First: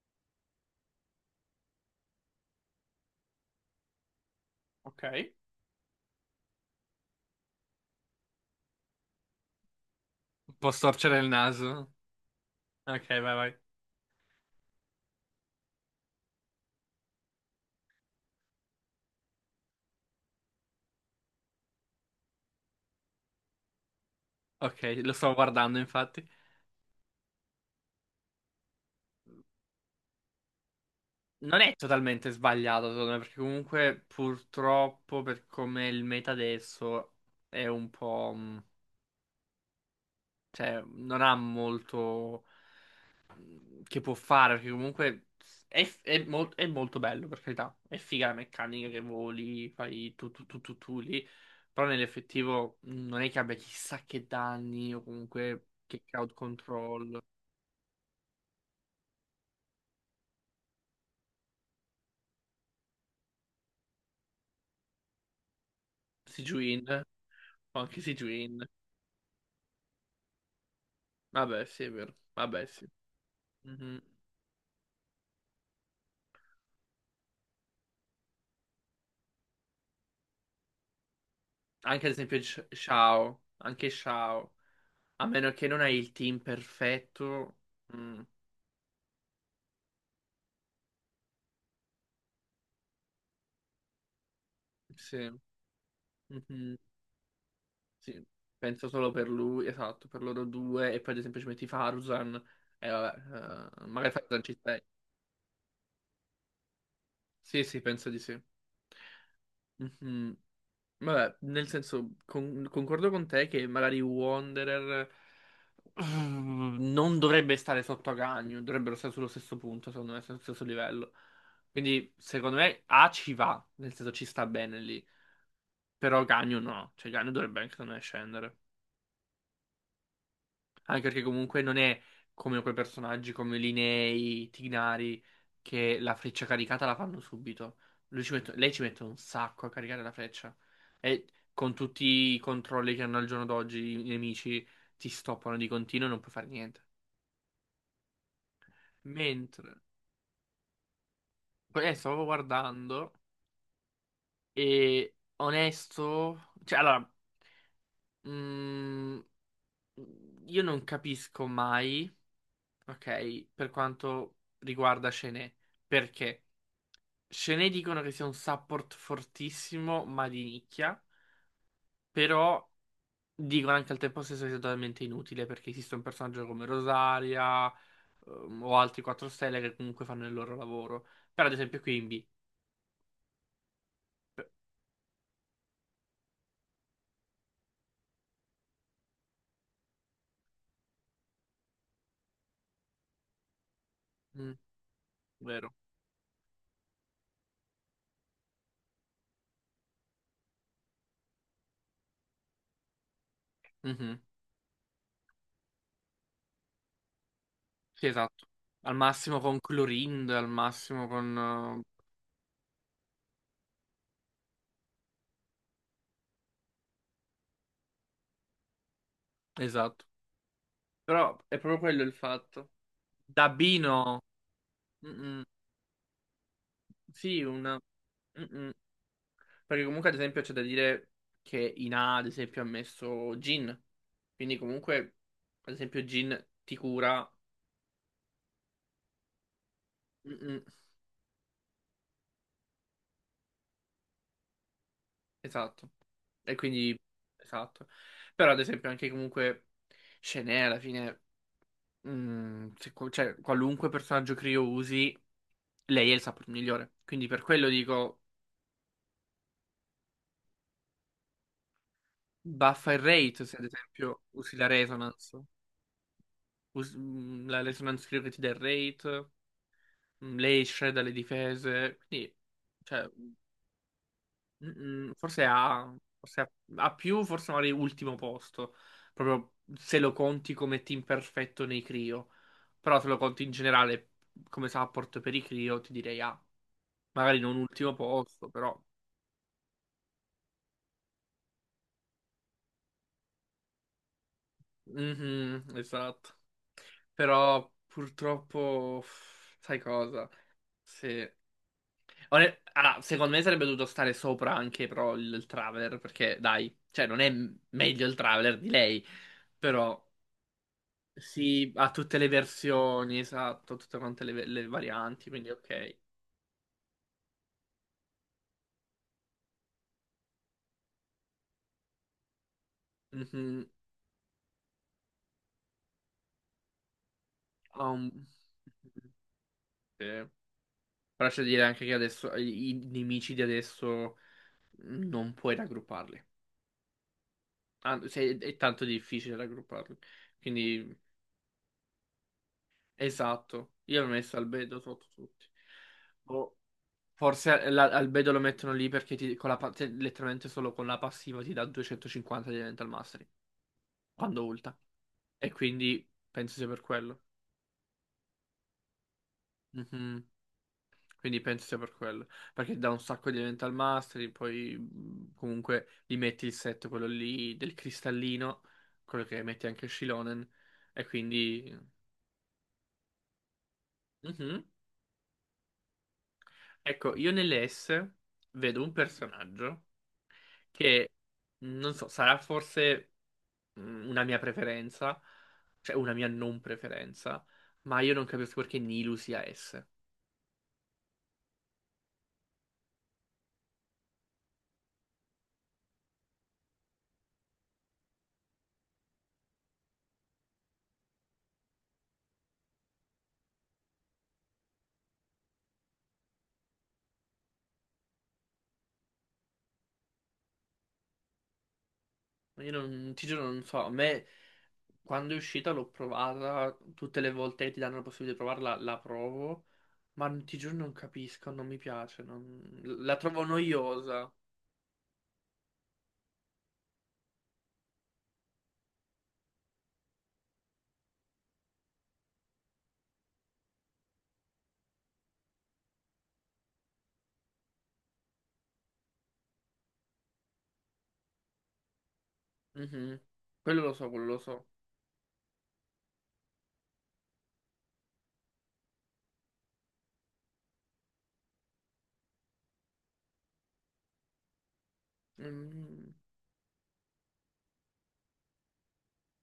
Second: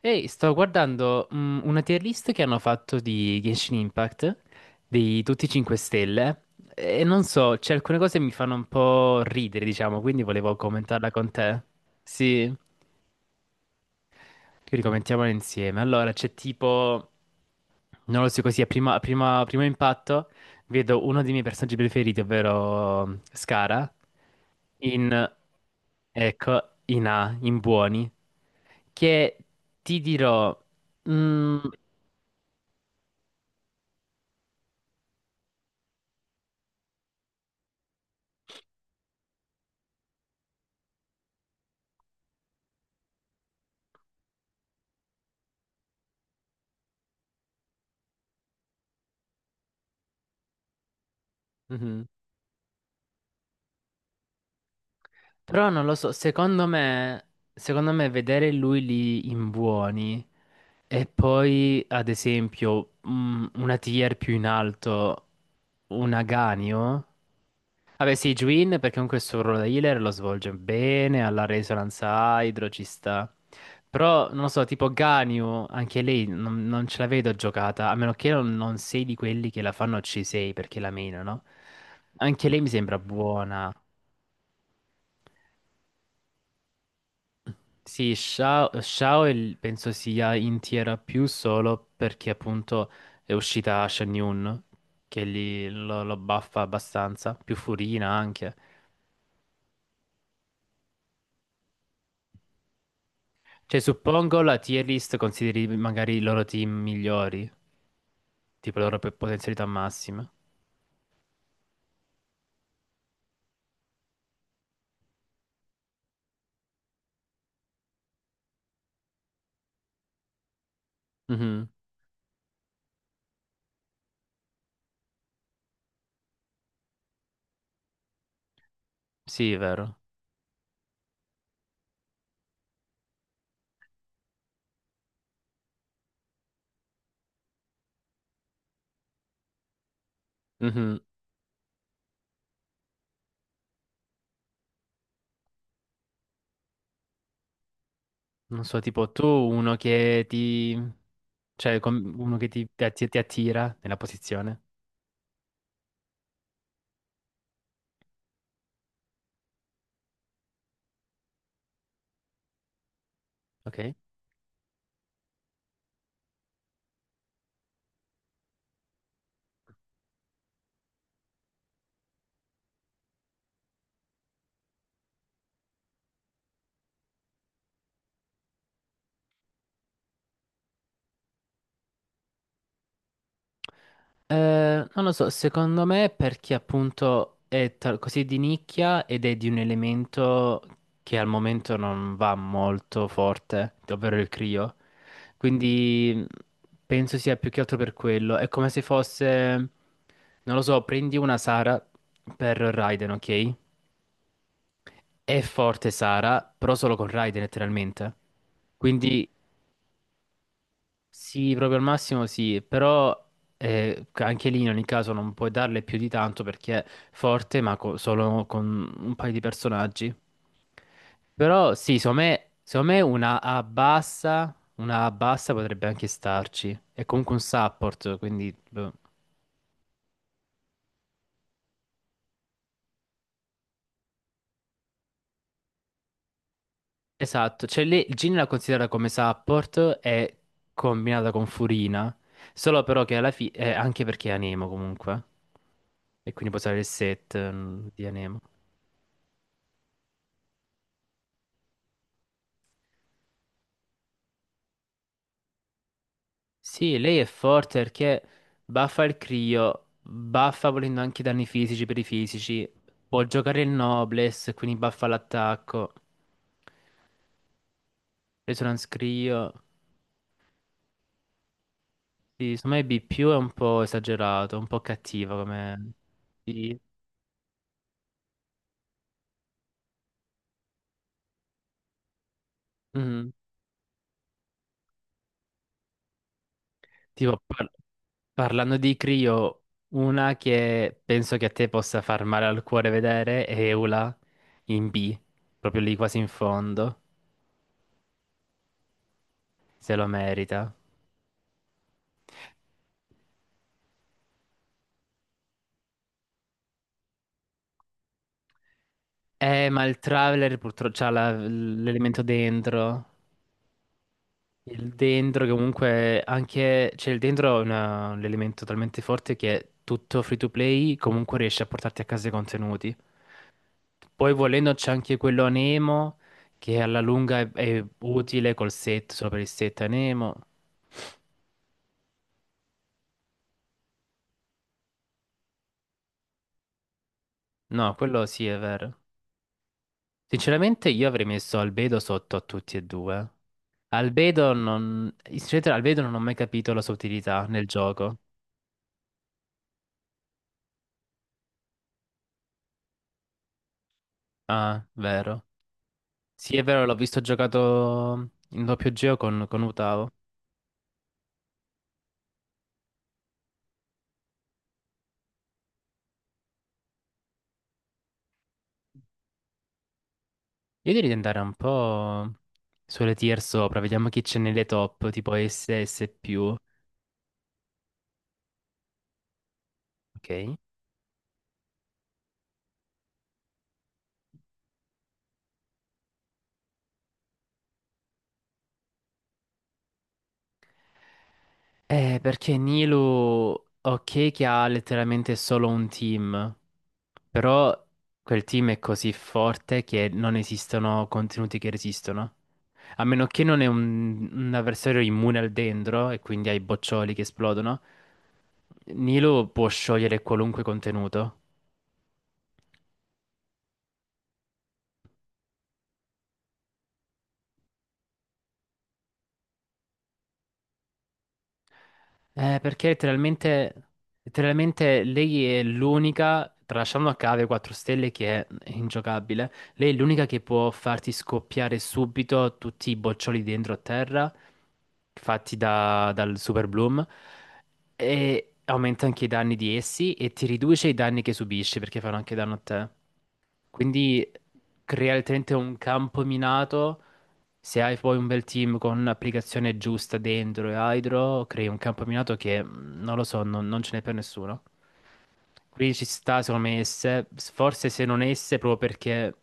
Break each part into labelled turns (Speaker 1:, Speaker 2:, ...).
Speaker 1: Ehi, sto guardando una tier list che hanno fatto di Genshin Impact, di
Speaker 2: Ok.
Speaker 1: tutti i 5 stelle, e non so, c'è alcune cose che mi fanno un po' ridere, diciamo, quindi volevo
Speaker 2: Può
Speaker 1: commentarla
Speaker 2: storcere il
Speaker 1: con te.
Speaker 2: naso.
Speaker 1: Sì,
Speaker 2: Ok, vai, vai.
Speaker 1: quindi commentiamola insieme. Allora, c'è tipo, non lo so così, a primo impatto vedo uno dei miei personaggi preferiti, ovvero Scara,
Speaker 2: Ok, lo
Speaker 1: in...
Speaker 2: stavo guardando, infatti.
Speaker 1: Ecco, in A, in buoni, che ti dirò, mm,
Speaker 2: Non è totalmente sbagliato, secondo me, perché comunque, purtroppo, per come è il meta adesso, è un po'. Cioè, non ha molto che può fare, perché comunque è, è molto bello, per carità. È figa la meccanica che voli, fai tu tu tu tu tu lì. Però
Speaker 1: Mhm.
Speaker 2: nell'effettivo non è che abbia chissà che danni o
Speaker 1: Però
Speaker 2: comunque
Speaker 1: non lo
Speaker 2: che
Speaker 1: so,
Speaker 2: crowd control.
Speaker 1: secondo me vedere lui lì in buoni e poi, ad esempio, una tier più in alto, un
Speaker 2: Sijuin,
Speaker 1: Aganio.
Speaker 2: o anche
Speaker 1: Vabbè, sì,
Speaker 2: Sijuin.
Speaker 1: Juin perché comunque il suo ruolo da healer lo svolge bene, alla
Speaker 2: Vabbè, sì, è
Speaker 1: Resonance
Speaker 2: vero. Vabbè,
Speaker 1: Hydro ci
Speaker 2: sì.
Speaker 1: sta.
Speaker 2: Mhm.
Speaker 1: Però, non lo so, tipo Ganyu, anche lei non ce la vedo giocata, a meno che non sei di quelli che la fanno C6 perché la menano.
Speaker 2: Anche ad esempio
Speaker 1: Anche lei mi sembra
Speaker 2: Shao,
Speaker 1: buona.
Speaker 2: anche Shao. A meno che non hai il team perfetto.
Speaker 1: Sì,
Speaker 2: mm,
Speaker 1: Shao, Shao è penso sia in Tiera più solo perché appunto è uscita Shen Yun, che
Speaker 2: Sì.
Speaker 1: lì lo buffa
Speaker 2: Mhm,
Speaker 1: abbastanza, più Furina
Speaker 2: sì.
Speaker 1: anche.
Speaker 2: Penso solo per lui, esatto, per loro due. E poi ad esempio ci metti Faruzan. E vabbè,
Speaker 1: Cioè,
Speaker 2: magari
Speaker 1: suppongo
Speaker 2: Faruzan ci
Speaker 1: la
Speaker 2: stai.
Speaker 1: tier list consideri magari i loro team migliori,
Speaker 2: Sì, sì, penso di sì.
Speaker 1: tipo le loro potenzialità massime.
Speaker 2: Mhm. Vabbè, nel senso, concordo con te che magari Wanderer. Non dovrebbe stare sotto a Agagno, dovrebbero stare sullo stesso punto, secondo me, sullo stesso livello.
Speaker 1: Mhm.
Speaker 2: Quindi, secondo me, A ci va, nel senso ci sta bene lì. Però Agagno no, cioè Agagno dovrebbe anche, secondo me, scendere.
Speaker 1: Sì, è vero.
Speaker 2: Anche perché comunque non è come quei personaggi come Linei, Tignari, che la freccia caricata la fanno subito. Lei ci mette un sacco a caricare la freccia.
Speaker 1: Mhm.
Speaker 2: E con tutti i controlli che hanno al giorno d'oggi i nemici ti stoppano di continuo e non puoi fare niente.
Speaker 1: Non so, tipo tu, uno
Speaker 2: Mentre.
Speaker 1: che cioè
Speaker 2: Stavo
Speaker 1: uno che
Speaker 2: guardando
Speaker 1: ti attira nella posizione,
Speaker 2: e onesto, cioè allora, mm, io non capisco mai, ok, per
Speaker 1: ok?
Speaker 2: quanto riguarda Chené, perché Chené dicono che sia un support fortissimo, ma di nicchia, però dicono anche al tempo stesso che sia totalmente inutile perché esiste un personaggio come Rosaria, o altri 4 stelle che comunque fanno il loro lavoro. Però ad esempio qui in B,
Speaker 1: Non lo so, secondo me è perché appunto è così di nicchia ed è di un elemento che al momento non va molto forte, ovvero il
Speaker 2: mm,
Speaker 1: Crio.
Speaker 2: vero.
Speaker 1: Quindi penso sia più che altro per quello. È come se fosse, non lo so, prendi una Sara per Raiden, ok?
Speaker 2: Mhm.
Speaker 1: È forte Sara, però solo con Raiden
Speaker 2: Sì,
Speaker 1: letteralmente.
Speaker 2: esatto. Al
Speaker 1: Quindi
Speaker 2: massimo con Clorind, al massimo
Speaker 1: sì, proprio al
Speaker 2: con.
Speaker 1: massimo sì, però anche lì in ogni caso non puoi darle più di tanto perché è forte, ma solo con un paio di
Speaker 2: Esatto.
Speaker 1: personaggi.
Speaker 2: Però è
Speaker 1: Però
Speaker 2: proprio
Speaker 1: sì,
Speaker 2: quello il fatto.
Speaker 1: secondo me
Speaker 2: Dabino.
Speaker 1: una A
Speaker 2: mm,
Speaker 1: bassa potrebbe anche starci. È comunque un
Speaker 2: Sì, una.
Speaker 1: support, quindi,
Speaker 2: mm,
Speaker 1: boh.
Speaker 2: Perché comunque, ad esempio, c'è da dire che Ina, ad esempio, ha messo Gin. Quindi comunque, ad esempio, Gin ti cura.
Speaker 1: Esatto, cioè lì Jin la considera come support e
Speaker 2: Mm,
Speaker 1: combinata con Furina, solo però che alla fine. Anche perché è Anemo comunque,
Speaker 2: esatto.
Speaker 1: e quindi
Speaker 2: E
Speaker 1: può usare il
Speaker 2: quindi.
Speaker 1: set
Speaker 2: Esatto.
Speaker 1: di Anemo.
Speaker 2: Però, ad esempio, anche comunque. Shenè, alla fine. Cioè, qualunque personaggio Creo usi. Lei è il support migliore.
Speaker 1: Sì, lei è
Speaker 2: Quindi per quello
Speaker 1: forte perché
Speaker 2: dico
Speaker 1: baffa il Crio, baffa volendo anche i danni fisici per i fisici,
Speaker 2: buffa il
Speaker 1: può
Speaker 2: rate, se
Speaker 1: giocare
Speaker 2: ad
Speaker 1: il
Speaker 2: esempio
Speaker 1: Noblesse,
Speaker 2: usi la
Speaker 1: quindi baffa
Speaker 2: resonance.
Speaker 1: l'attacco,
Speaker 2: La resonance credo che ti dà il
Speaker 1: Resonance
Speaker 2: rate,
Speaker 1: Crio.
Speaker 2: lei shredda le difese, quindi
Speaker 1: Sì, secondo me B
Speaker 2: cioè,
Speaker 1: più è un po' esagerato, un
Speaker 2: mm,
Speaker 1: po'
Speaker 2: mm,
Speaker 1: cattiva
Speaker 2: forse
Speaker 1: come.
Speaker 2: ha, forse ha,
Speaker 1: Sì.
Speaker 2: ha più, forse magari ultimo posto, proprio se lo conti come team perfetto nei Crio. Però se lo
Speaker 1: Mhm.
Speaker 2: conti in generale come support per i Crio ti direi A. Magari
Speaker 1: Tipo,
Speaker 2: non ultimo posto, però.
Speaker 1: parlando di Crio, una che penso che a te possa far male al cuore vedere è Eula in B,
Speaker 2: Mhm,
Speaker 1: proprio lì quasi in
Speaker 2: esatto.
Speaker 1: fondo,
Speaker 2: Però purtroppo, sai
Speaker 1: se lo
Speaker 2: cosa?
Speaker 1: merita.
Speaker 2: Se. Allora, secondo me sarebbe dovuto stare sopra anche però il Traveler, perché dai, cioè non è meglio il Traveler di lei,
Speaker 1: Ma il
Speaker 2: però
Speaker 1: Traveler purtroppo c'ha
Speaker 2: sì, ha tutte
Speaker 1: l'elemento
Speaker 2: le
Speaker 1: dentro.
Speaker 2: versioni, esatto, tutte quante le
Speaker 1: Il
Speaker 2: varianti,
Speaker 1: dentro
Speaker 2: quindi
Speaker 1: che
Speaker 2: ok.
Speaker 1: comunque anche. Cioè il dentro è un elemento talmente forte che tutto free to play comunque riesce a portarti a casa i contenuti.
Speaker 2: Mhm,
Speaker 1: Poi volendo c'è anche quello a Nemo che alla lunga è
Speaker 2: ha un-
Speaker 1: utile col set, solo per il set a
Speaker 2: sì.
Speaker 1: Nemo.
Speaker 2: Però c'è da dire anche che adesso i nemici di adesso non puoi raggrupparli.
Speaker 1: No,
Speaker 2: Ah,
Speaker 1: quello sì è
Speaker 2: è tanto
Speaker 1: vero.
Speaker 2: difficile raggrupparli.
Speaker 1: Sinceramente
Speaker 2: Quindi,
Speaker 1: io avrei messo Albedo sotto a tutti e due.
Speaker 2: esatto. Io ho messo
Speaker 1: Albedo
Speaker 2: Albedo sotto
Speaker 1: non.
Speaker 2: tutti.
Speaker 1: Sinceramente Albedo non ho mai
Speaker 2: O
Speaker 1: capito la sua utilità nel
Speaker 2: forse
Speaker 1: gioco.
Speaker 2: Albedo lo mettono lì perché con la letteralmente solo con la passiva ti dà 250 di Elemental Mastery quando ulta.
Speaker 1: Ah, vero.
Speaker 2: E quindi
Speaker 1: Sì,
Speaker 2: penso
Speaker 1: è
Speaker 2: sia per
Speaker 1: vero, l'ho visto
Speaker 2: quello.
Speaker 1: giocato in doppio geo con Utao.
Speaker 2: Mhm. Quindi penso sia per quello. Perché dà un sacco di Elemental Mastery, poi comunque gli metti il set, quello lì del cristallino, quello che metti anche Shilonen.
Speaker 1: Io
Speaker 2: E
Speaker 1: direi di andare un
Speaker 2: quindi.
Speaker 1: po' sulle tier sopra, vediamo chi c'è nelle
Speaker 2: Mhm.
Speaker 1: top, tipo SS più.
Speaker 2: Ecco, io nelle S vedo un personaggio
Speaker 1: Ok.
Speaker 2: che, non so, sarà forse una mia preferenza, cioè una mia non preferenza, ma io non capisco perché Nilu sia S.
Speaker 1: Perché Nilu, ok, che ha letteralmente solo un team, però quel team è così forte che non esistono contenuti che resistono. A meno che non è un avversario immune al dendro e quindi ai boccioli che esplodono, Nilo può sciogliere qualunque contenuto.
Speaker 2: Io non, ti giuro, non so, a me quando è uscita l'ho provata, tutte le volte che ti danno la possibilità di provarla, la provo, ma ti giuro non capisco, non mi piace,
Speaker 1: Perché
Speaker 2: la trovo
Speaker 1: letteralmente,
Speaker 2: noiosa.
Speaker 1: letteralmente lei è l'unica, tralasciando a cave 4 stelle che è ingiocabile, lei è l'unica che può farti scoppiare subito tutti i boccioli dentro a terra, fatti dal Super Bloom, e aumenta anche i danni di essi e ti riduce i danni che subisci perché fanno anche danno a te.
Speaker 2: Mhm. Quello lo so, quello
Speaker 1: Quindi
Speaker 2: lo so.
Speaker 1: crea letteralmente un campo minato. Se hai poi un bel team con un'applicazione giusta dentro e hydro, crei un campo minato che non lo so, non ce n'è per nessuno. Quindi ci
Speaker 2: Mm.
Speaker 1: sta, secondo me, esse, forse se non esse, proprio perché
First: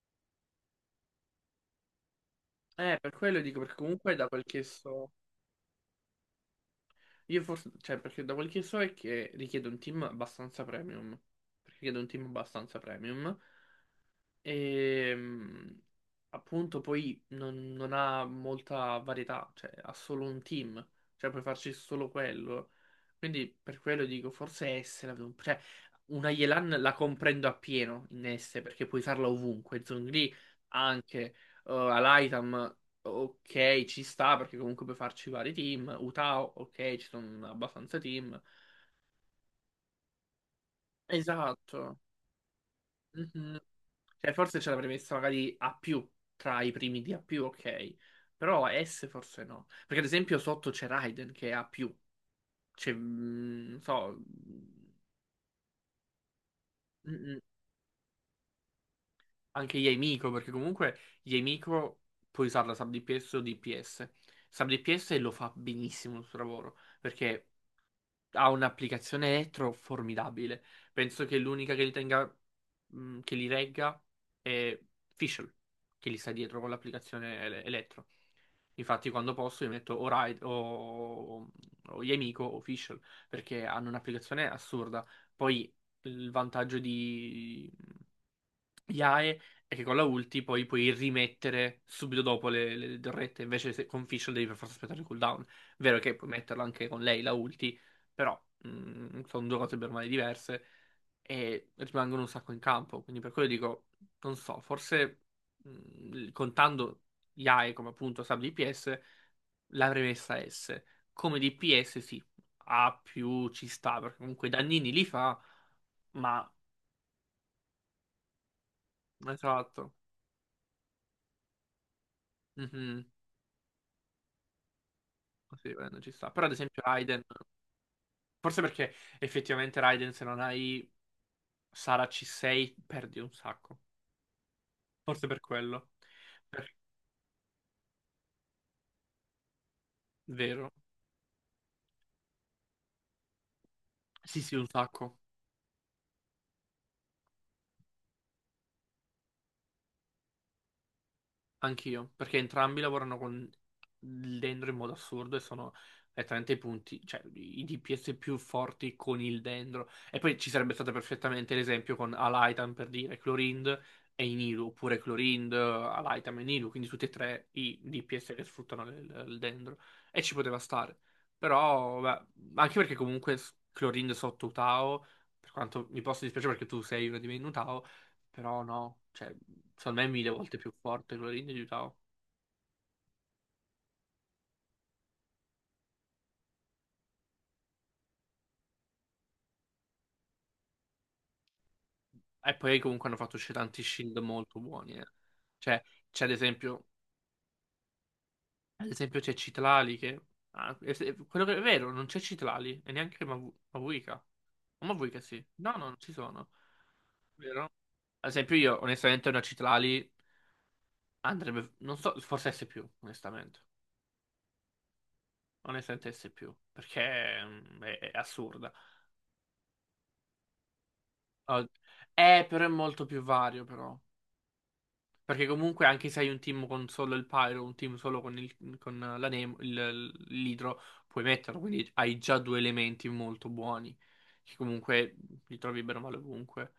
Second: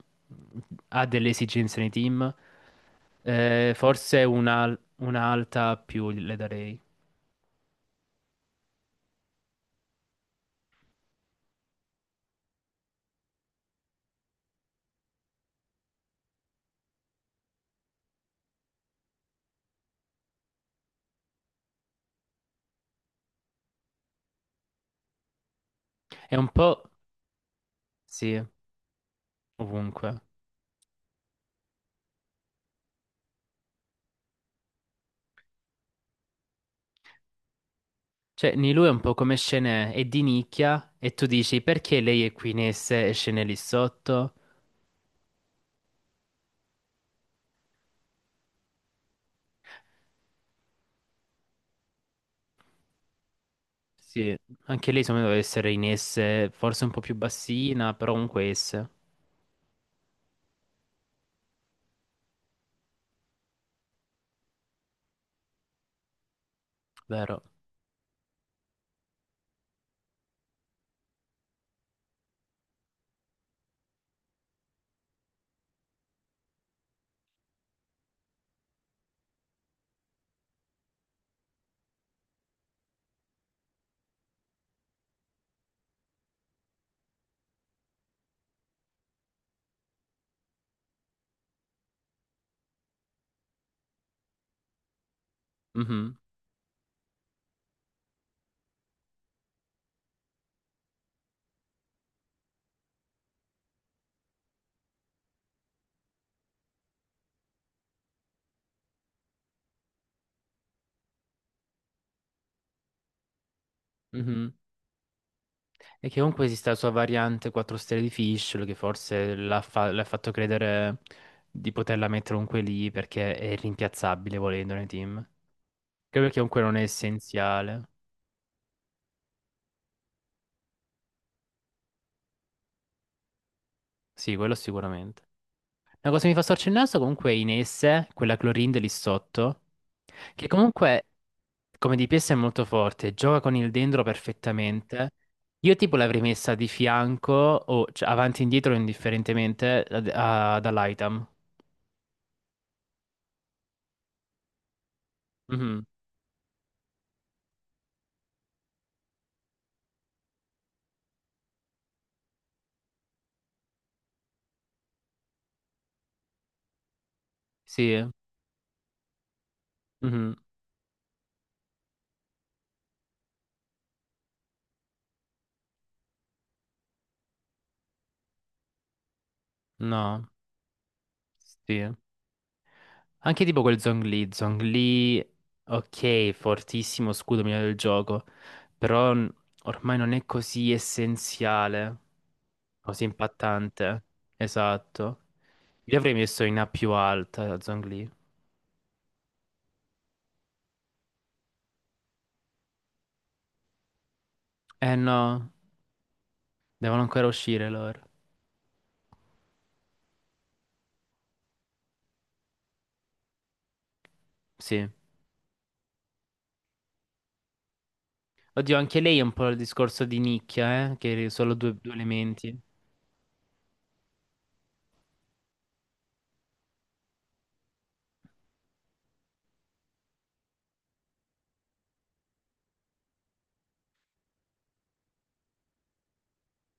Speaker 1: ha delle esigenze nei team,
Speaker 2: Per quello dico, perché comunque
Speaker 1: forse
Speaker 2: da quel che
Speaker 1: una,
Speaker 2: so.
Speaker 1: una alta più le darei.
Speaker 2: Io forse, cioè, perché da quel che so è che richiede un team abbastanza premium. Richiede un team abbastanza premium. E appunto poi non ha molta varietà, cioè ha solo un team, cioè puoi farci solo quello. Quindi per quello dico forse S cioè una
Speaker 1: È un
Speaker 2: Yelan
Speaker 1: po',
Speaker 2: la comprendo appieno in
Speaker 1: sì,
Speaker 2: S perché puoi usarla ovunque,
Speaker 1: ovunque.
Speaker 2: Zhongli anche, Alaitam ok ci sta perché comunque puoi farci vari team, Utao ok ci sono abbastanza team.
Speaker 1: Cioè, Nilou è un po' come scene, è di nicchia e tu dici
Speaker 2: Esatto.
Speaker 1: perché lei è qui in esse e scene lì
Speaker 2: Mhm. Cioè,
Speaker 1: sotto?
Speaker 2: forse ce l'avrei messa magari A più, tra i primi di A più, ok. Però S forse no. Perché ad esempio sotto c'è Raiden che è A più. C'è, non so,
Speaker 1: Sì, anche lei secondo me deve essere in esse, forse un po' più
Speaker 2: mm, mm,
Speaker 1: bassina, però comunque esse,
Speaker 2: anche Yamiko, perché comunque Yamiko puoi usarla sub DPS o DPS. Sub DPS lo fa benissimo il suo lavoro,
Speaker 1: vero?
Speaker 2: perché ha un'applicazione elettro formidabile. Penso che l'unica che li tenga, che li regga è Fischl, che li sta dietro con l'applicazione elettro. Infatti, quando posso, io metto o Yemiko o Fischl perché hanno un'applicazione assurda. Poi il vantaggio di IAE è che con la ulti poi puoi rimettere subito dopo le torrette. Invece se, con Fischl devi per forza aspettare il cooldown. Vero che
Speaker 1: Mhm,
Speaker 2: puoi metterla anche con lei la ulti, però sono due cose per male diverse e rimangono un sacco in campo. Quindi per quello dico, non so, forse contando IAE come appunto sub DPS, l'avrei messa S. Come DPS sì, A più ci sta, perché comunque
Speaker 1: mhm.
Speaker 2: i dannini li fa,
Speaker 1: E che comunque
Speaker 2: ma.
Speaker 1: esista la sua variante 4 stelle di Fischl che forse
Speaker 2: Esatto.
Speaker 1: l'ha fatto credere di poterla mettere comunque lì
Speaker 2: Mhm.
Speaker 1: perché è rimpiazzabile volendo nei team. Anche
Speaker 2: Sì, Raiden ci sta.
Speaker 1: perché
Speaker 2: Però ad
Speaker 1: comunque non
Speaker 2: esempio
Speaker 1: è
Speaker 2: Raiden,
Speaker 1: essenziale.
Speaker 2: forse perché effettivamente Raiden se non hai Sara C6 perdi un sacco.
Speaker 1: Sì, quello sicuramente.
Speaker 2: Forse per quello.
Speaker 1: Una cosa che mi fa storcere il
Speaker 2: Per-
Speaker 1: naso comunque è Inesse, quella Clorin lì sotto, che
Speaker 2: Vero.
Speaker 1: comunque come DPS è molto forte, gioca con il dendro
Speaker 2: Sì, sì, un
Speaker 1: perfettamente.
Speaker 2: sacco.
Speaker 1: Io tipo l'avrei messa di fianco o cioè, avanti e indietro indifferentemente dall'item.
Speaker 2: Anch'io, perché entrambi lavorano con il dendro in modo assurdo e sono
Speaker 1: Mhm,
Speaker 2: letteralmente i punti, cioè i DPS più forti con il dendro. E poi ci sarebbe stato perfettamente l'esempio con Alaitan per dire Clorind e Inilu, oppure Clorind, Alaitan e Inilu, quindi tutti e tre i
Speaker 1: sì.
Speaker 2: DPS che sfruttano il dendro. E
Speaker 1: Mhm,
Speaker 2: ci poteva stare. Però, beh, anche perché comunque Clorind sotto Utao, per quanto mi possa dispiacere perché tu sei uno di me in Utao, però no. Cioè secondo me è
Speaker 1: no.
Speaker 2: mille volte più forte quello lì di
Speaker 1: Sì.
Speaker 2: Utah.
Speaker 1: Anche tipo quel Zhongli, Zhongli, ok, fortissimo scudo migliore del gioco, però ormai non è così essenziale,
Speaker 2: E poi
Speaker 1: così
Speaker 2: comunque hanno fatto uscire tanti
Speaker 1: impattante.
Speaker 2: shield molto buoni. Eh.
Speaker 1: Esatto.
Speaker 2: Cioè,
Speaker 1: Li avrei
Speaker 2: c'è
Speaker 1: messo in A più alta, Zhongli.
Speaker 2: ad esempio c'è Citlali che. Ah, quello che è vero, non c'è Citlali e neanche Mavuika. O
Speaker 1: Eh
Speaker 2: Mavuika sì.
Speaker 1: no,
Speaker 2: No, no, non ci sono.
Speaker 1: devono ancora
Speaker 2: Vero?
Speaker 1: uscire loro.
Speaker 2: Ad esempio io, onestamente, una Citlali andrebbe. Non so, forse S più, onestamente.
Speaker 1: Sì.
Speaker 2: Onestamente S più, perché è assurda.
Speaker 1: Oddio, anche lei è un po' il discorso di nicchia, che è solo
Speaker 2: Oh,
Speaker 1: due, due elementi.
Speaker 2: però è molto più vario, però. Perché comunque anche se hai un team con solo il Pyro, un team solo con, con la Nemo, l'Hydro, puoi metterlo, quindi hai già due elementi molto buoni, che comunque li trovi bene o male ovunque.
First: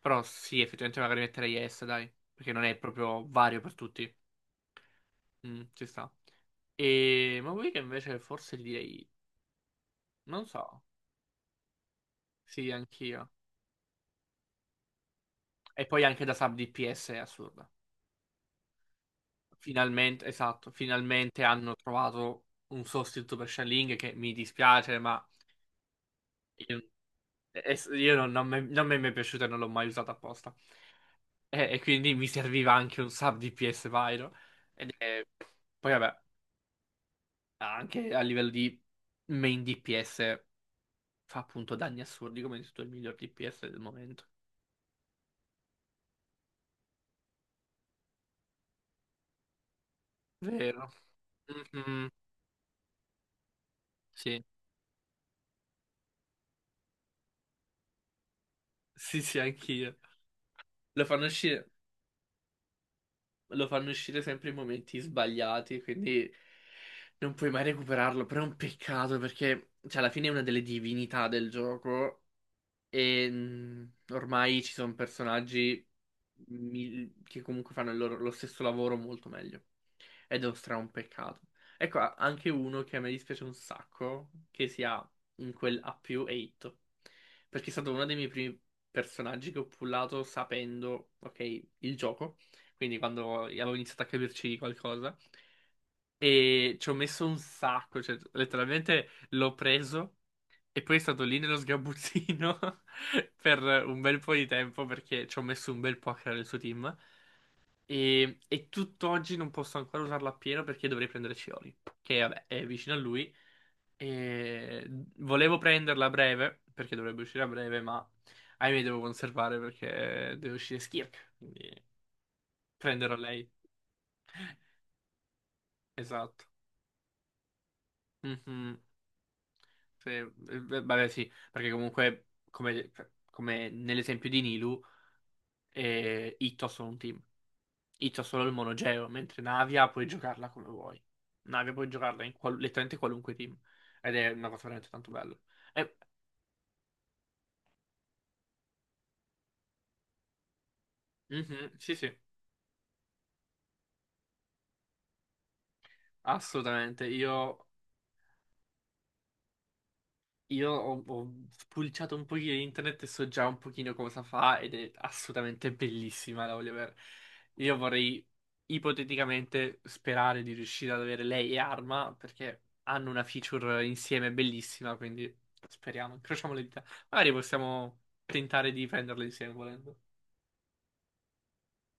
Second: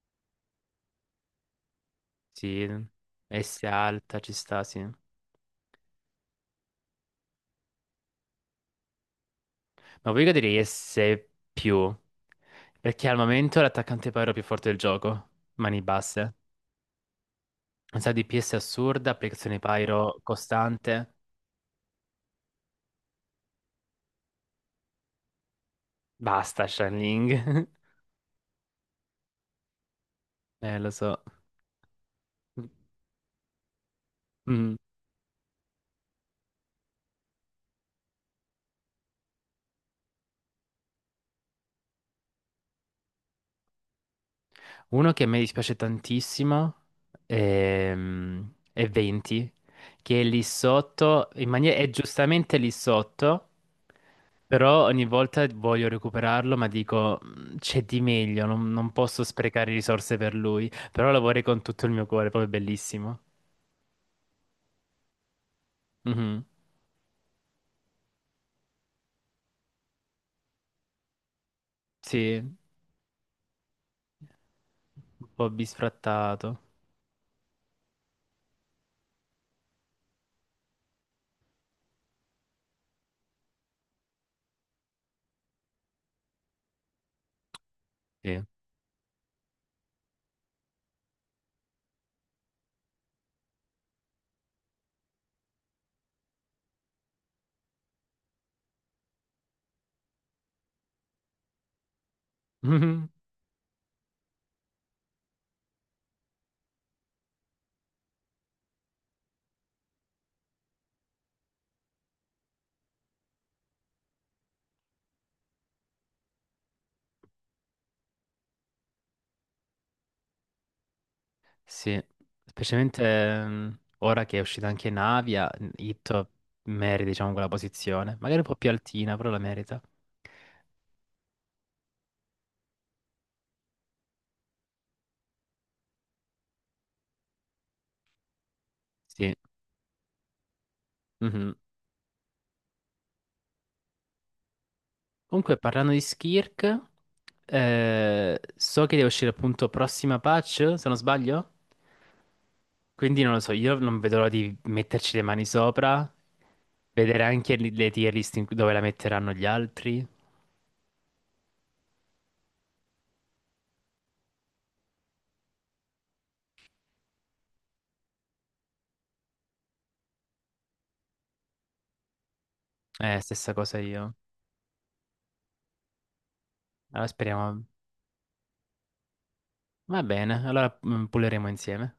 Speaker 2: Però sì, effettivamente magari metterei S, dai, perché non
Speaker 1: Sì,
Speaker 2: è proprio vario
Speaker 1: S
Speaker 2: per tutti.
Speaker 1: alta ci sta, sì. Ma
Speaker 2: Ci sta. E ma vuoi che invece forse gli direi,
Speaker 1: poi io
Speaker 2: non
Speaker 1: direi
Speaker 2: so,
Speaker 1: S più.
Speaker 2: sì,
Speaker 1: Perché al
Speaker 2: anch'io.
Speaker 1: momento è l'attaccante Pyro più forte del gioco. Mani
Speaker 2: E poi anche
Speaker 1: basse.
Speaker 2: da sub DPS è assurda.
Speaker 1: Un sacco di PS assurda, applicazione Pyro
Speaker 2: Finalmente, esatto,
Speaker 1: costante.
Speaker 2: finalmente hanno trovato un sostituto per Shelling che mi dispiace, ma
Speaker 1: Basta,
Speaker 2: io,
Speaker 1: Shanling.
Speaker 2: io non mi è mai piaciuto e non l'ho mai usato apposta.
Speaker 1: Lo so.
Speaker 2: E quindi mi serviva anche un sub DPS Pyro.
Speaker 1: Mm.
Speaker 2: Ed è- Poi vabbè, anche a livello di main DPS fa appunto danni assurdi come hai detto, tu, il miglior DPS del momento.
Speaker 1: Uno che a me dispiace tantissimo è, è 20, che è lì
Speaker 2: Vero.
Speaker 1: sotto, in maniera, è
Speaker 2: Mhm.
Speaker 1: giustamente lì sotto,
Speaker 2: Sì,
Speaker 1: però ogni volta voglio recuperarlo, ma dico "Mm, c'è di meglio, non
Speaker 2: sì,
Speaker 1: posso
Speaker 2: sì,
Speaker 1: sprecare
Speaker 2: anch'io.
Speaker 1: risorse per lui,
Speaker 2: Lo
Speaker 1: però lo
Speaker 2: fanno
Speaker 1: vorrei con
Speaker 2: uscire.
Speaker 1: tutto il mio cuore, proprio bellissimo.
Speaker 2: Lo fanno uscire sempre in momenti sbagliati, quindi
Speaker 1: Mhm.
Speaker 2: non puoi mai recuperarlo, però è un peccato perché cioè, alla fine è una delle divinità del gioco
Speaker 1: Sì, un
Speaker 2: e ormai ci sono
Speaker 1: po'
Speaker 2: personaggi
Speaker 1: bisfrattato.
Speaker 2: che comunque fanno lo stesso lavoro molto meglio. Ed è un stra un peccato. Ecco, anche uno che a me dispiace un sacco, che sia in quel A più 8. Perché è stato uno dei miei
Speaker 1: Sì.
Speaker 2: primi personaggi che ho pullato sapendo, ok, il gioco. Quindi quando avevo iniziato a capirci qualcosa. E ci ho messo un sacco, cioè letteralmente l'ho preso. E poi è stato lì nello sgabuzzino
Speaker 1: Mhm.
Speaker 2: per un bel po' di tempo perché ci ho messo un bel po' a creare il suo team. E tutt'oggi non posso ancora usarlo appieno perché dovrei prendere Scioli, che vabbè è vicino a lui. E volevo prenderla a breve perché dovrebbe uscire a breve, ma ahimè devo conservare perché deve uscire Skirk. Quindi
Speaker 1: Sì, specialmente
Speaker 2: prenderò lei.
Speaker 1: ora che è uscita anche Navia, Itto
Speaker 2: Esatto.
Speaker 1: merita, diciamo, quella posizione. Magari un po' più
Speaker 2: Mhm.
Speaker 1: altina, però la merita.
Speaker 2: Sì, beh, vabbè, sì, perché comunque, come nell'esempio di Nilu. E Ito sono un team. Ito ha solo il monogeo,
Speaker 1: Sì.
Speaker 2: mentre Navia puoi giocarla come vuoi.
Speaker 1: Mhm.
Speaker 2: Navia puoi giocarla in letteralmente qualunque team. Ed è una cosa veramente tanto bella.
Speaker 1: Comunque, parlando
Speaker 2: E-
Speaker 1: di Skirk, so che deve uscire appunto prossima patch, se non sbaglio.
Speaker 2: Mhm, sì, sì,
Speaker 1: Quindi non lo so, io non vedo l'ora di metterci le mani sopra,
Speaker 2: assolutamente.
Speaker 1: vedere anche
Speaker 2: Io
Speaker 1: le tier list dove la metteranno gli altri.
Speaker 2: Io ho spulciato un pochino in internet e so già un pochino cosa fa ed è assolutamente bellissima la voglio avere. Io vorrei ipoteticamente sperare di riuscire ad avere lei e Arma perché hanno una
Speaker 1: Stessa cosa
Speaker 2: feature
Speaker 1: io.
Speaker 2: insieme bellissima, quindi speriamo, incrociamo le dita.
Speaker 1: Allora
Speaker 2: Magari
Speaker 1: speriamo.
Speaker 2: possiamo tentare di prenderle insieme volendo.
Speaker 1: Va bene, allora pulleremo insieme.